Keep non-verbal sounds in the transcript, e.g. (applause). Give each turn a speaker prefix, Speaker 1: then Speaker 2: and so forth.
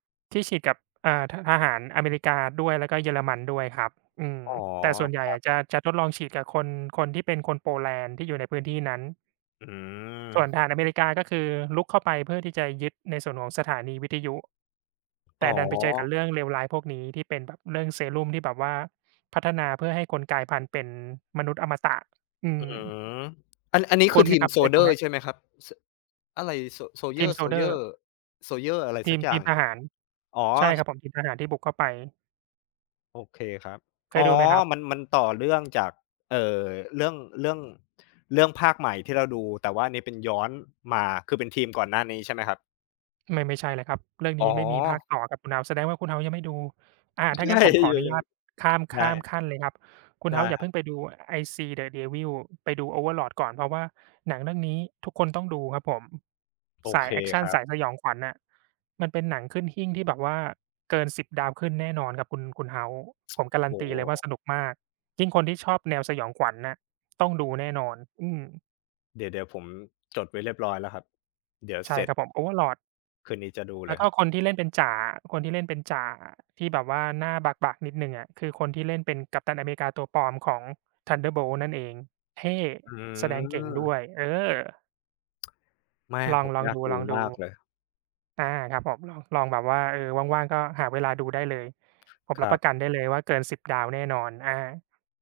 Speaker 1: ที่ฉีดกับ อ่า ท ทหารอเมริกาด้วย แล้วก็เยอรมันด้วยครับ อืม
Speaker 2: อ๋อ
Speaker 1: แต่ส่วนใหญ่
Speaker 2: ครั
Speaker 1: อ
Speaker 2: บ
Speaker 1: ะ จะ จะทดลองฉีดกับคน คนที่เป็นคนโปแลนด์ที่อยู่ในพื้นที่นั้น
Speaker 2: อื
Speaker 1: ส่วน
Speaker 2: ม
Speaker 1: ทหารอเมริกา ก็คือรุกเข้าไปเพื่อที่จะยึดในส่วนของสถานีวิทยุ แ
Speaker 2: อ
Speaker 1: ต
Speaker 2: ๋
Speaker 1: ่ดันไปเจอกั
Speaker 2: อ
Speaker 1: บเรื่องเลวร้ายพวกนี้ ที่เป็นแบบเรื่องเซรุ่มที่แบบว่าพัฒนาเพื่อให้คนกลายพันธุ์เป็นมนุษย์อมตะ อื
Speaker 2: อื
Speaker 1: ม
Speaker 2: ม อัน อันนี้
Speaker 1: ค
Speaker 2: ค
Speaker 1: ุ
Speaker 2: ื
Speaker 1: ้
Speaker 2: อ
Speaker 1: นไ
Speaker 2: ท
Speaker 1: หม
Speaker 2: ิน
Speaker 1: ครับ?
Speaker 2: โซ
Speaker 1: เค
Speaker 2: ล
Speaker 1: ย
Speaker 2: เจ
Speaker 1: ดู
Speaker 2: อร
Speaker 1: ไห
Speaker 2: ์
Speaker 1: ม?
Speaker 2: ใช่ไหมครับ ส อะไร โซ โซลเ
Speaker 1: ท
Speaker 2: ยอ
Speaker 1: ิม
Speaker 2: ร์
Speaker 1: โซ
Speaker 2: โซ
Speaker 1: ล
Speaker 2: ล
Speaker 1: เจ
Speaker 2: เจ
Speaker 1: อ
Speaker 2: อ
Speaker 1: ร
Speaker 2: ร
Speaker 1: ์
Speaker 2: ์ โซลเจอร์ อะไร
Speaker 1: ท
Speaker 2: ส
Speaker 1: ี
Speaker 2: ัก
Speaker 1: ม
Speaker 2: อย
Speaker 1: ท
Speaker 2: ่า
Speaker 1: ี
Speaker 2: ง
Speaker 1: มท
Speaker 2: ครั
Speaker 1: ห
Speaker 2: บ
Speaker 1: าร
Speaker 2: อ๋อ
Speaker 1: ใช่ ค
Speaker 2: ช
Speaker 1: รับผม ทีมทหารที่บุกเข้าไป
Speaker 2: โอเคครับ
Speaker 1: เค
Speaker 2: อ
Speaker 1: ย
Speaker 2: ๋อ
Speaker 1: ดูไหมครับ?
Speaker 2: มัน มันต่อเรื่อง จาก เอ่อ เรื่อง เรื่อง เรื่องภาคใหม่ที่เราดู แต่ว่าอันนี้เป็นย้อนมา คือเป็นทีม ก่อนหน้านี้ใช่ไหมครับ?
Speaker 1: ไม่ ไม่ใช่เลยครับ เรื่อง
Speaker 2: อ๋
Speaker 1: นี้
Speaker 2: อ
Speaker 1: ไม่มีภาคต่อครับคุณเฮาส์ แสดงว่าคุณเฮาส์ยังไม่ดู อ่า ถ้า
Speaker 2: ใช
Speaker 1: งั
Speaker 2: ่
Speaker 1: ้นผ
Speaker 2: เ
Speaker 1: มขอ
Speaker 2: อ
Speaker 1: อนุญ
Speaker 2: อ
Speaker 1: าต
Speaker 2: ๆ
Speaker 1: ข้าม
Speaker 2: ใ
Speaker 1: ข
Speaker 2: ช
Speaker 1: ้าม
Speaker 2: ่
Speaker 1: ขั้นเลยครับ คุณ
Speaker 2: ได
Speaker 1: เ
Speaker 2: ้
Speaker 1: ฮาส์อย่
Speaker 2: ค
Speaker 1: า
Speaker 2: ร
Speaker 1: เพ
Speaker 2: ับ
Speaker 1: ิ่งไปดูไอซีเดอะเดวิล ไปดู Overlord ก่อน เพราะว่าหนังเรื่องนี้ทุกคนต้องดูครับผม
Speaker 2: โอ
Speaker 1: สา
Speaker 2: เ
Speaker 1: ย
Speaker 2: ค
Speaker 1: แอกชั
Speaker 2: ค
Speaker 1: น
Speaker 2: รั
Speaker 1: ส
Speaker 2: บ
Speaker 1: ายสยองขวัญอะ มันเป็นหนังขึ้นหิ้งที่แบบว่าเกิน 10 ดาวขึ้นแน่นอนครับคุณ คุณเฮาส์
Speaker 2: (tsk)
Speaker 1: ผมการั
Speaker 2: โอ
Speaker 1: น
Speaker 2: ้
Speaker 1: ตี
Speaker 2: โ
Speaker 1: เลยว่า
Speaker 2: ฮ
Speaker 1: สนุกมาก ยิ่งคนที่ชอบแนวสยองขวัญอะต้องดูแน่นอน อืม
Speaker 2: เดี๋ยว เดี๋ยว ผมจดไว้เรียบร้อยแล้วครับ เดี๋ยว
Speaker 1: ใช
Speaker 2: เส
Speaker 1: ่
Speaker 2: ร็
Speaker 1: ค
Speaker 2: จ
Speaker 1: รับผม Overlord
Speaker 2: คืนนี้จะดู
Speaker 1: แ
Speaker 2: เ
Speaker 1: ล
Speaker 2: ล
Speaker 1: ้
Speaker 2: ย
Speaker 1: วก
Speaker 2: ค
Speaker 1: ็
Speaker 2: รับ
Speaker 1: คนที่เล่นเป็นจ่าอะ คนที่เล่นเป็นจ่าอะ ที่แบบว่าหน้าบาก ๆ นิดหนึ่งอะ คือคนที่เล่นเป็นกัปตันอเมริกาตัวปลอมของ Thunderbolts นั่นเอง เท่
Speaker 2: อื
Speaker 1: แสดงเก่งด้
Speaker 2: ม
Speaker 1: วย เออ
Speaker 2: (tsk) ไม่
Speaker 1: ลอ
Speaker 2: ผ
Speaker 1: ง
Speaker 2: ม
Speaker 1: ลอง
Speaker 2: อยา
Speaker 1: ดู
Speaker 2: กด
Speaker 1: ล
Speaker 2: ู
Speaker 1: องดู
Speaker 2: มากเลย
Speaker 1: อา ครับผม ลองแบบว่า เออ ว่าง ๆ ก็หาเวลาดูได้เลย ผม
Speaker 2: ค
Speaker 1: รั
Speaker 2: ร
Speaker 1: บ
Speaker 2: ั
Speaker 1: ปร
Speaker 2: บ
Speaker 1: ะกันได้เลยว่าเกิน 10 ดาวแน่นอน อา